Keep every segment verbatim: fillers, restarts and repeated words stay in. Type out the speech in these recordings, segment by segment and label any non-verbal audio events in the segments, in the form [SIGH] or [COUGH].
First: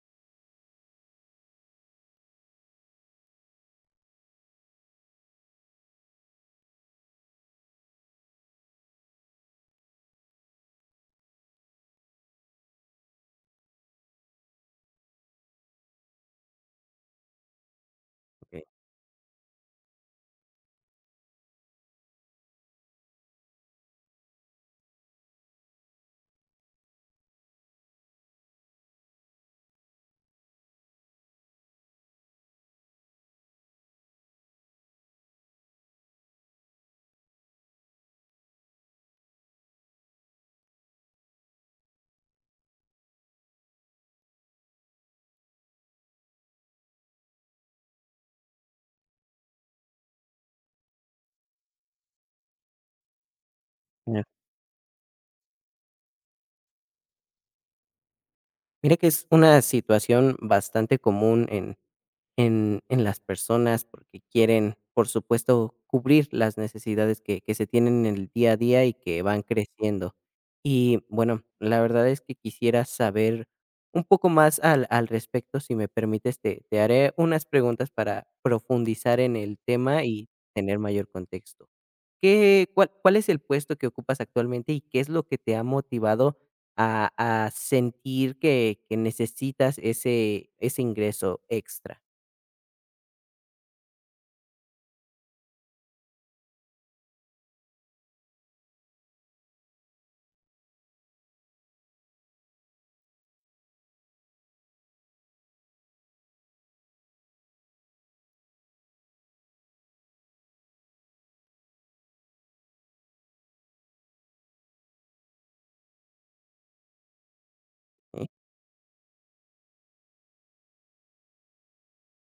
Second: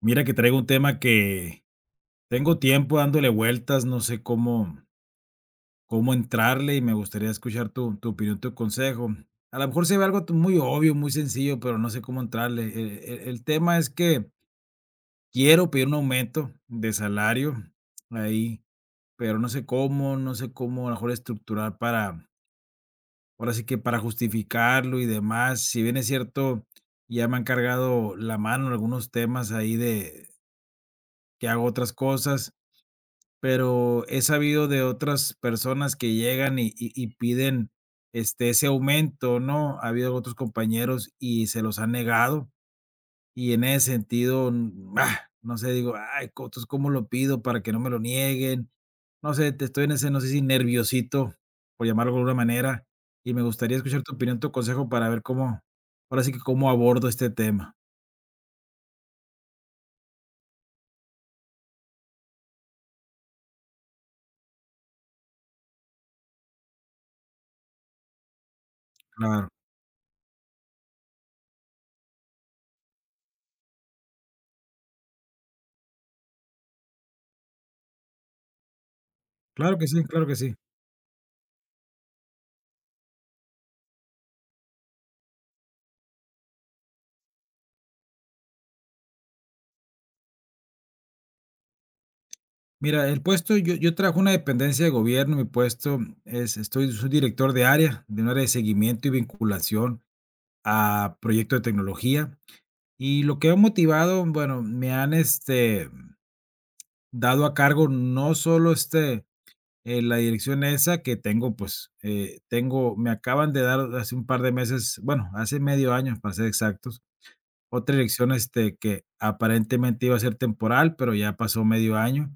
Mira que traigo un tema que tengo tiempo dándole vueltas, no sé cómo, cómo entrarle y me gustaría escuchar tu, tu opinión, tu consejo. A lo mejor se ve algo t- muy obvio, muy sencillo, pero no sé cómo entrarle. E- e- El tema es que quiero pedir un aumento de salario ahí, Okey, pero no sé cómo, no sé cómo a lo mejor estructurar para, ahora sí que para justificarlo y demás. Si bien es cierto, ya me han cargado la mano en algunos temas ahí de que hago otras cosas. Pero he sabido de otras personas que llegan y y y piden, este, ese aumento, ¿no? Ha habido otros compañeros y se los han negado, y en ese sentido, mm, ah, no sé, digo: "Ay, co entonces, ¿cómo lo pido para que no me lo nieguen?". No sé, te estoy en ese, no sé si nerviosito, por llamarlo de alguna manera, y me gustaría escuchar tu mira opinión, tu consejo para ver cómo, ahora sí que cómo abordo este tema. mira que es una situación bastante común en en en las personas, porque quieren, por supuesto, cubrir las necesidades que que se tienen en el día a día y que van Claro, creciendo. Y bueno, la verdad es que quisiera saber un poco más al al respecto. Si me permites, te te haré unas preguntas para profundizar en el claro que sí, tema claro y que sí. tener mayor contexto. ¿Qué cuál cuál es el puesto que ocupas actualmente y qué es lo que te ha motivado a a sentir que que necesitas ese ese ingreso extra? Mira, el puesto, yo yo trabajo en una dependencia de gobierno, mi puesto es estoy soy director de área, de un área de seguimiento y vinculación a proyectos de tecnología. Y lo que ha motivado, bueno, me han, este, dado a cargo no solo, este, eh, la dirección esa que tengo, pues, eh, tengo me acaban de dar hace un par de meses, bueno, hace medio año, para ser exactos, otra Sí, dirección, este, que aparentemente iba a ser temporal, pero ya pasó medio año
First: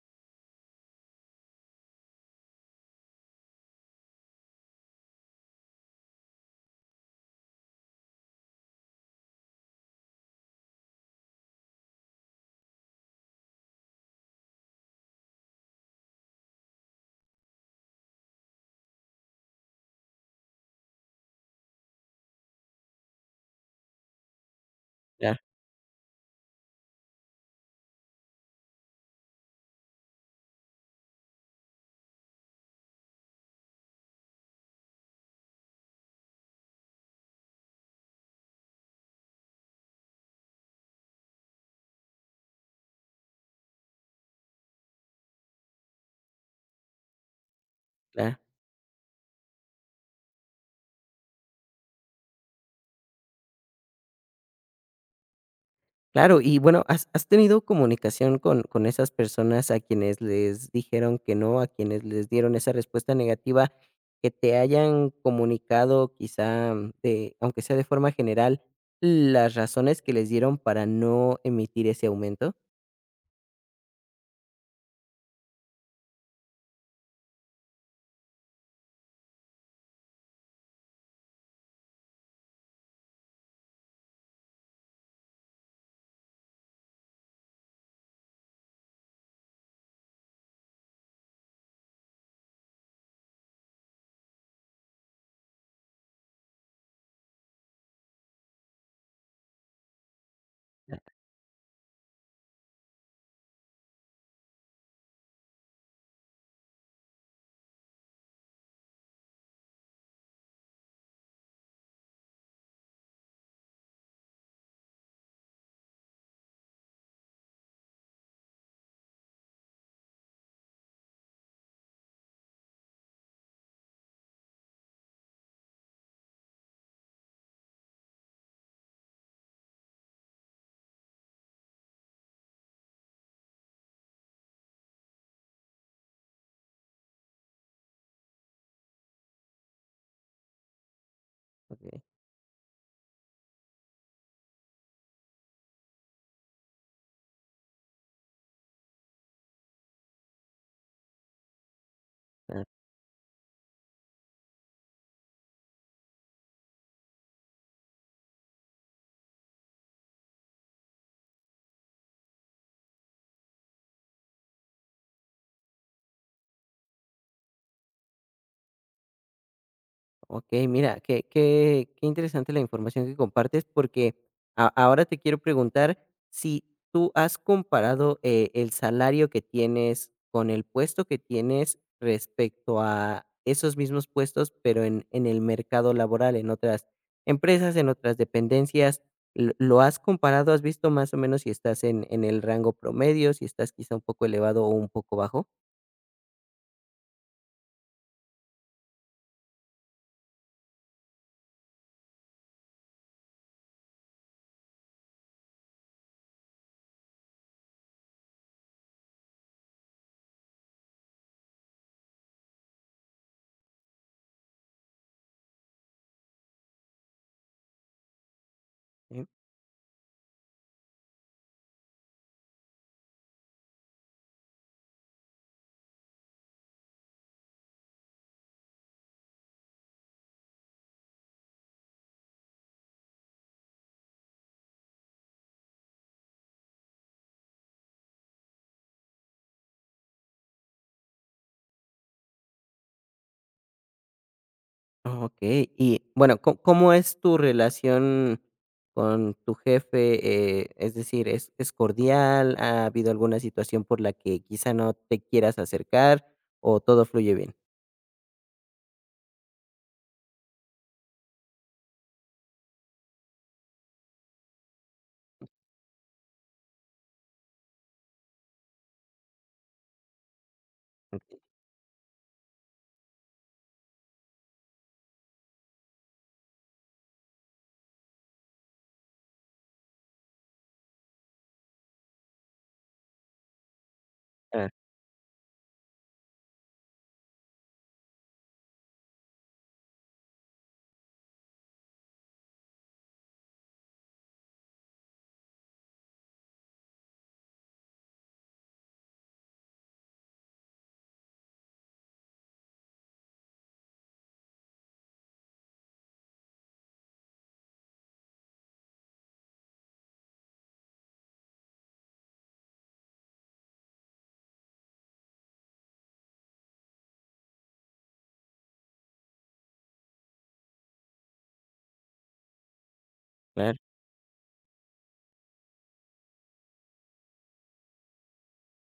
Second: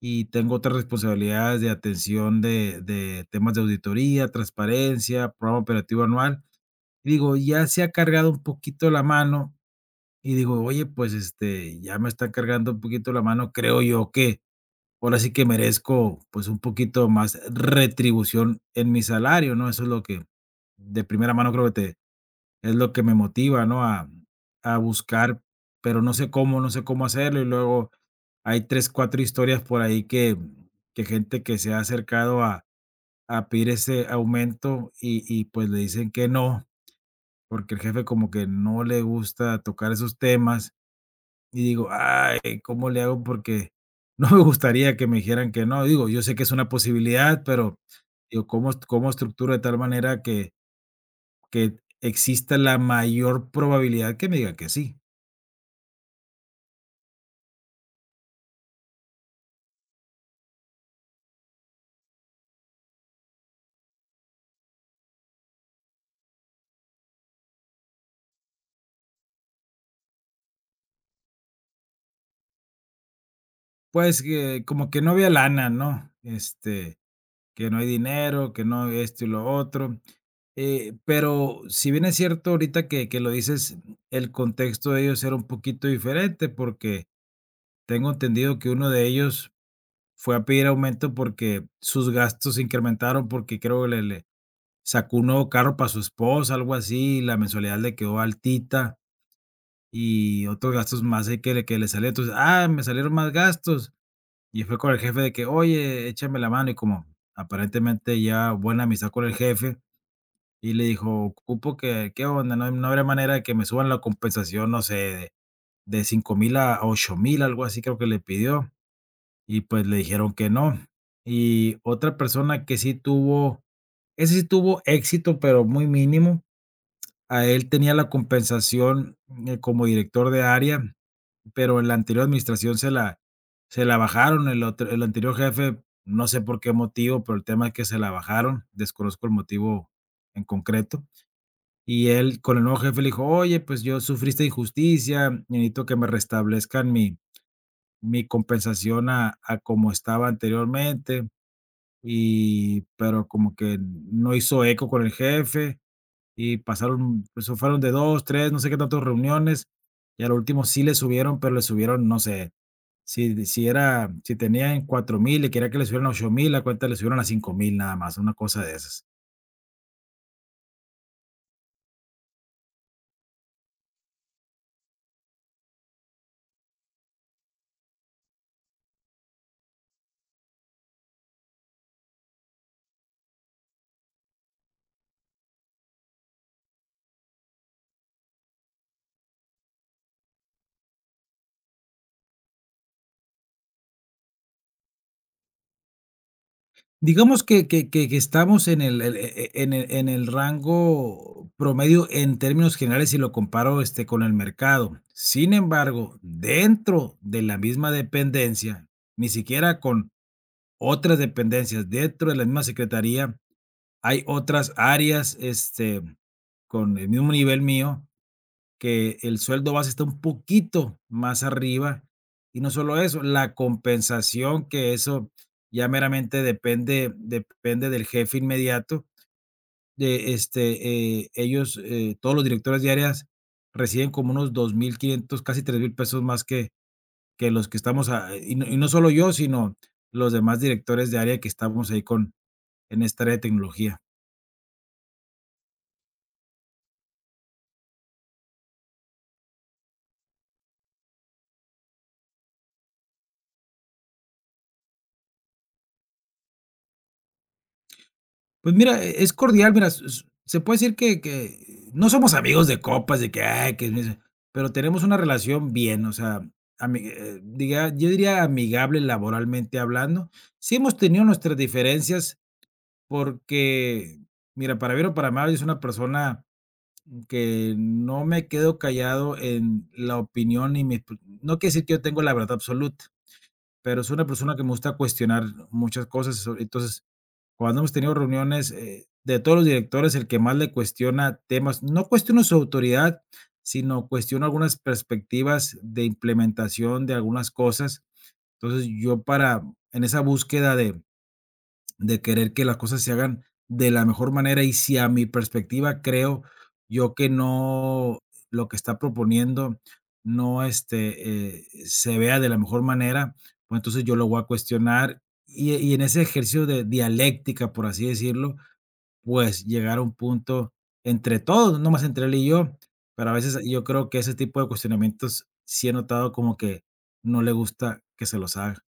y tengo otras responsabilidades de atención de, de temas de auditoría, transparencia, programa operativo anual. Y digo, ya se ha cargado un poquito la mano y digo, oye, pues este, ya me está cargando un poquito la mano, creo yo que ahora sí que merezco pues un poquito más retribución en mi salario, ¿no? Eso es lo que de primera mano creo que te, es lo que me motiva, ¿no? A a claro, buscar, pero no sé cómo, no sé cómo hacerlo. Y luego hay tres cuatro historias por ahí que que gente que se ha acercado a a pedir ese aumento y y, pues, le dicen que no, porque el jefe como que no le gusta tocar esos temas. Y digo: "Ay, ¿cómo le hago?", porque [LAUGHS] no me gustaría que me dijeran que no. Digo, yo sé que es una posibilidad, pero claro. digo, ¿cómo cómo estructuro de tal manera que que exista la mayor probabilidad que me diga que sí? Claro, y bueno, ¿has has tenido comunicación con con esas personas a quienes les dijeron que no, a quienes les dieron esa respuesta negativa, que te hayan comunicado quizá, de, aunque sea de forma general, las razones que les dieron para no emitir ese aumento? Pues, que como que no había lana, ¿no? Este, que no hay dinero, que no hay esto y lo otro. Eh, pero si bien es cierto ahorita que que lo dices, el contexto de ellos era un poquito diferente, porque tengo entendido que uno de ellos fue a pedir aumento porque sus gastos se incrementaron, porque creo que le le sacó un nuevo carro para su esposa, algo así, y la mensualidad le quedó altita y otros Ah, gastos más ahí que le que le salieron. Entonces, ah, me salieron más gastos, y fue con el jefe de que: "Oye, échame la mano", y como aparentemente ya buena amistad con el jefe, y le dijo: "Ocupo que, ¿qué onda? ¿No no habrá manera de que me suban la compensación, no sé, de de cinco mil a ocho mil", algo así creo que le pidió, y pues le dijeron que no. Y otra persona que sí tuvo ese sí tuvo éxito, pero muy mínimo, a él tenía la compensación, eh, como director de área, pero en la anterior administración se la se la bajaron. El otro el anterior jefe, no sé por qué motivo, pero el tema es que se la bajaron, desconozco el motivo en concreto. okey. Y él con el nuevo jefe le dijo: "Oye, pues yo sufrí esta injusticia, necesito que me restablezcan mi mi compensación a a como estaba anteriormente", y pero como que no hizo eco con el jefe, y pasaron, pues, fueron de dos tres no sé qué tantas reuniones, y al último sí le subieron, pero le subieron, no sé, si, si era, si tenían cuatro mil y quería que le subieran a ocho mil, la cuenta le subieron a cinco mil nada más, una cosa de esas. Okey, mira, qué qué qué interesante la información que compartes, porque a ahora te quiero preguntar si tú has comparado, eh, el salario que tienes con el puesto que tienes respecto a esos mismos puestos, pero en en el mercado laboral, en otras empresas, en otras dependencias. ¿Lo lo has comparado? ¿Has visto más o menos si estás en en el rango promedio, si estás quizá un poco elevado o un poco bajo? Digamos que que que que estamos en el el e e en el en el rango promedio en términos generales si lo comparo, este, con el mercado. Sin embargo, dentro de la misma dependencia, ni siquiera con otras dependencias, dentro de la misma secretaría, hay otras áreas, este, con el mismo nivel mío, que el sueldo base está un poquito más arriba. Y no solo eso, la compensación, que eso ya meramente depende, depende del jefe inmediato. De este, eh, ellos, eh, todos los directores de áreas reciben como unos dos mil quinientos, casi tres mil pesos más que, que los que estamos, a- y, no, y no solo yo, sino los demás directores de área que estamos ahí con, en esta área de tecnología. Okey. Y bueno, ¿có cómo es tu relación con tu jefe? Eh, es decir, ¿es es cordial? ¿Ha habido alguna situación por la que quizá no te quieras acercar o todo fluye bien? Pues mira, e es cordial, mira, s s se puede decir que que no somos amigos de copas, de que, ay, que es- pero tenemos una relación bien, o sea, ami eh, diga yo diría amigable laboralmente hablando. Sí hemos tenido Okey. nuestras diferencias porque, mira, para bien o para mal, es una persona que no me quedo callado en la opinión y mis p no quiere decir que yo tengo la verdad absoluta, pero es una persona que Ah, me gusta cuestionar muchas cosas, entonces cuando hemos tenido reuniones, eh, de todos los directores, el que más le cuestiona temas, no cuestiona su autoridad, sino cuestiona algunas perspectivas de implementación de algunas cosas. Entonces, yo para en esa búsqueda de de querer que las cosas se hagan de la mejor manera. Y si a mi perspectiva creo yo que no, lo que está proponiendo no este, eh, se vea de la mejor manera, pues entonces yo lo voy a cuestionar. Y, y en ese ejercicio de dialéctica, por así decirlo, pues llegar a un punto entre todos, no más entre él y yo. Pero a veces claro. yo creo que ese tipo de cuestionamientos sí he notado como que no le gusta que se los haga.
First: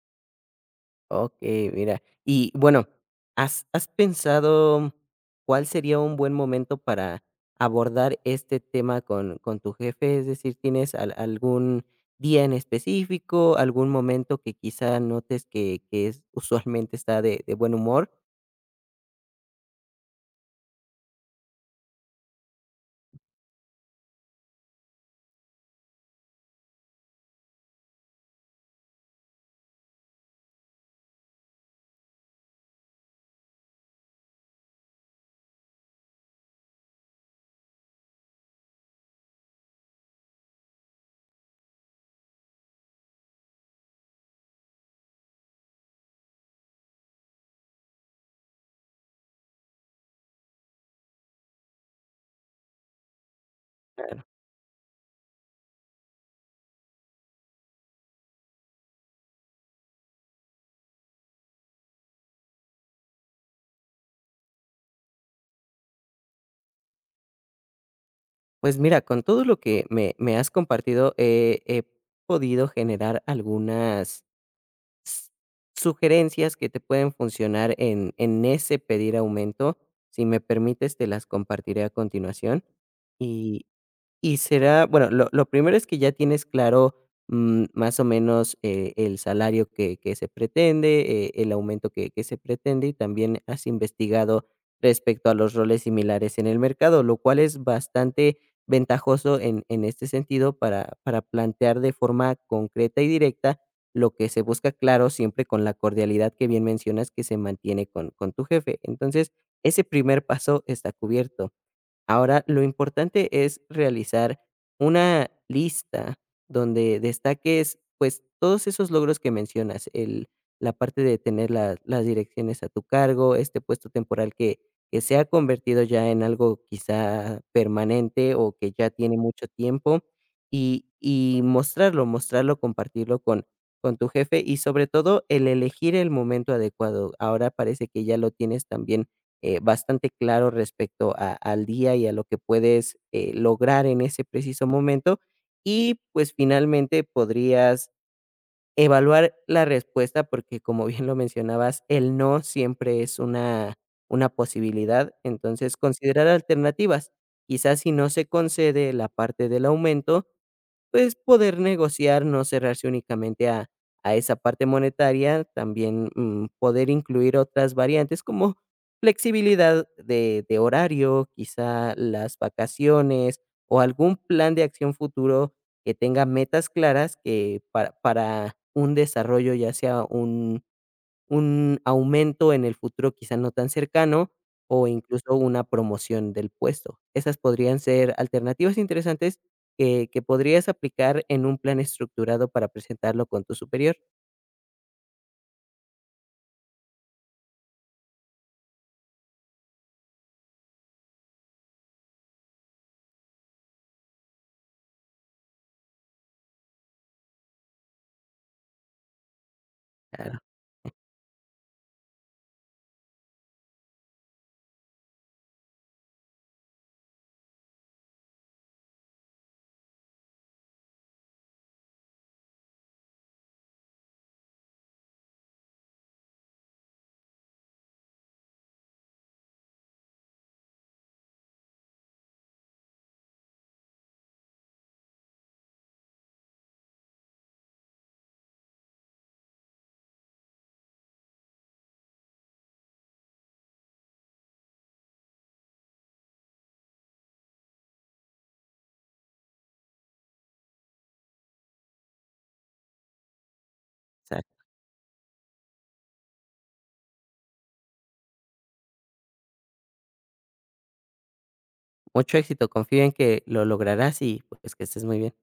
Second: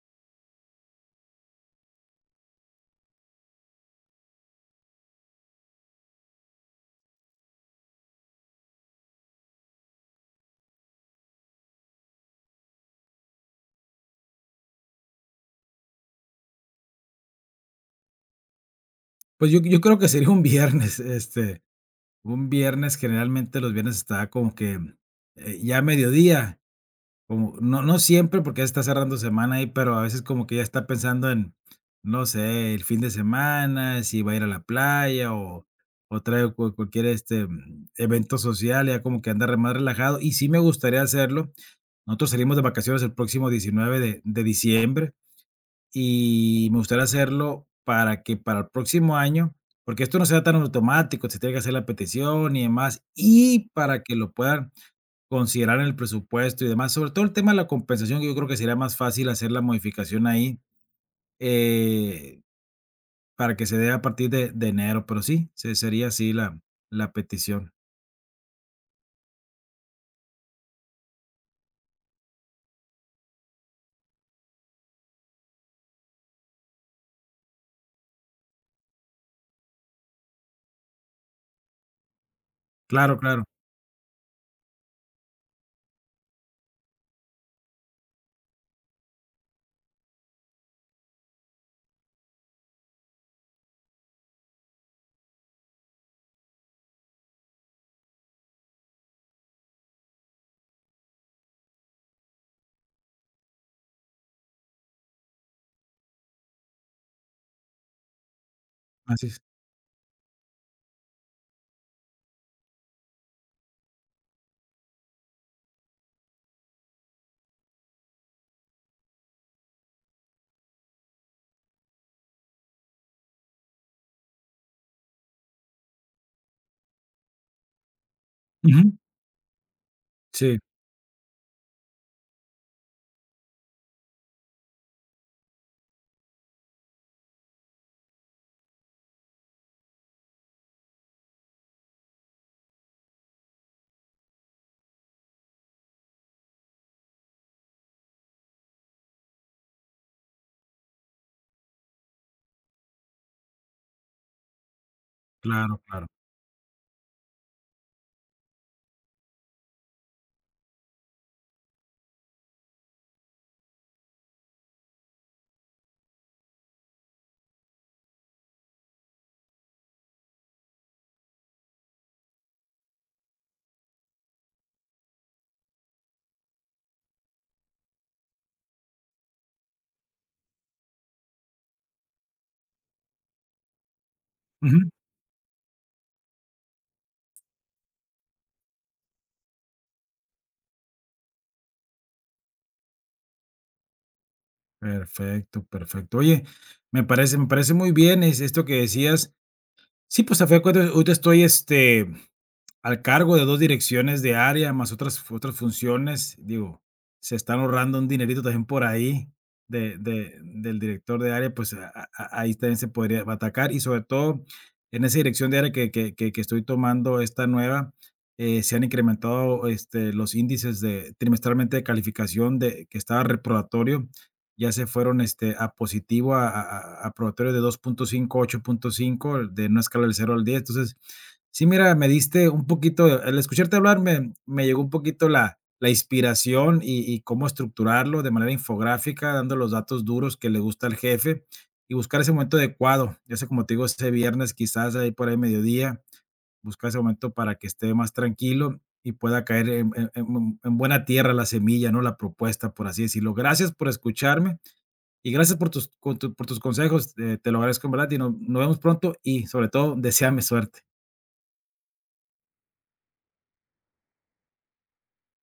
Okey, mira. Y bueno, ¿has has pensado cuál sería un buen momento para abordar este tema con con tu jefe? Es decir, ¿tienes al algún día en específico, algún momento que quizá notes que que es usualmente está de de buen humor? Pues yo, yo creo que sería un viernes, [LAUGHS] este, un viernes, generalmente los viernes está como que, eh, ya mediodía, como no no siempre, porque ya está cerrando semana ahí, pero a veces como que ya está pensando en, no sé, el fin de semana, si va a ir a la playa o o trae cual cualquier, este, mm, evento social, ya como que anda re más relajado, y sí me gustaría hacerlo. Nosotros salimos de vacaciones el próximo diecinueve de de diciembre y me gustaría hacerlo para que para el próximo año, porque esto no sea tan automático, se tiene que hacer la petición y demás, y para que lo puedan considerar en el presupuesto y demás, sobre todo el tema de la compensación, que yo creo que sería más fácil hacer la modificación ahí, eh, para que se dé a partir de de enero, pero sí, se sería así la la petición. Pues mira, con todo lo que me me has compartido, he he podido generar algunas s- sugerencias que te pueden funcionar en, en ese pedir aumento. Si me permites, te las compartiré a continuación. Claro, claro, Y será, bueno, lo lo primero es que ya tienes claro, mm, más o menos, eh, el salario que que se pretende, eh, el aumento que que se pretende, y también has investigado respecto a los roles similares en el mercado, lo cual es bastante ventajoso en en este sentido para para plantear de forma concreta y directa lo que se busca, claro, siempre con la cordialidad que bien mencionas que se mantiene con con tu jefe. así Entonces, es. ese primer paso está cubierto. Ahora, lo importante es realizar una lista donde destaques, pues, todos esos logros que mencionas, el la parte de tener la las direcciones a tu cargo, este puesto temporal que que se ha convertido ya en algo quizá permanente o que ya Ujú. tiene mucho tiempo, Sí, y y mostrarlo, mostrarlo, compartirlo con con tu jefe y, sobre todo, el elegir el momento adecuado. Ahora parece que ya lo tienes también eh, bastante claro respecto a- al día y a lo que puedes eh, lograr en ese preciso momento. Y pues finalmente podrías evaluar la respuesta porque, como [LAUGHS] bien lo mencionabas, el no siempre es una, una posibilidad. Entonces, claro, claro. considerar alternativas. Quizás si no se concede la parte del aumento, pues, poder negociar, no cerrarse únicamente a a esa parte monetaria. También, mm, poder incluir otras variantes como flexibilidad de de horario, quizá las vacaciones o algún plan de acción futuro que tenga metas claras que para para un desarrollo, ya sea un un aumento en el futuro, quizá no tan cercano, Ujú. o incluso una promoción del puesto. Esas podrían ser alternativas interesantes que que podrías aplicar en un plan estructurado para presentarlo con tu superior. Perfecto, perfecto. Oye, me parece me parece muy bien es esto que decías. Sí, pues, a fin de cuentas, ahorita estoy, este, al cargo de dos direcciones de área, más otras fu- otras funciones, digo, se están ahorrando un dinerito también por ahí de de del director de área, pues, a a a- ahí también se podría atacar y sobre todo en esa dirección de área que que que que estoy tomando esta nueva, eh, se han incrementado, este, los índices de trimestralmente de calificación de que estaba reprobatorio, ya se fueron, este, a positivo, a a a a probatorio de dos punto cinco, ocho punto cinco de una escala del cero al diez. Entonces, sí, mira, me diste un poquito, al escucharte hablar me, me llegó un poquito la, la inspiración y, y cómo estructurarlo de manera infográfica, dando los datos duros que le gusta al jefe y buscar ese momento adecuado. Ya sé, como te digo, ese viernes quizás ahí por ahí mediodía, buscar ese momento para que esté más tranquilo y pueda caer en, en- en- en buena tierra la semilla, ¿no? La propuesta, por así decirlo. Gracias por O escucharme y gracias por tus, con tu- por tus consejos. eh, te lo agradezco en verdad y no- nos vemos pronto y sobre todo, deséame suerte. mucho éxito, confío en que lo lograrás y, pues, que estés muy bien.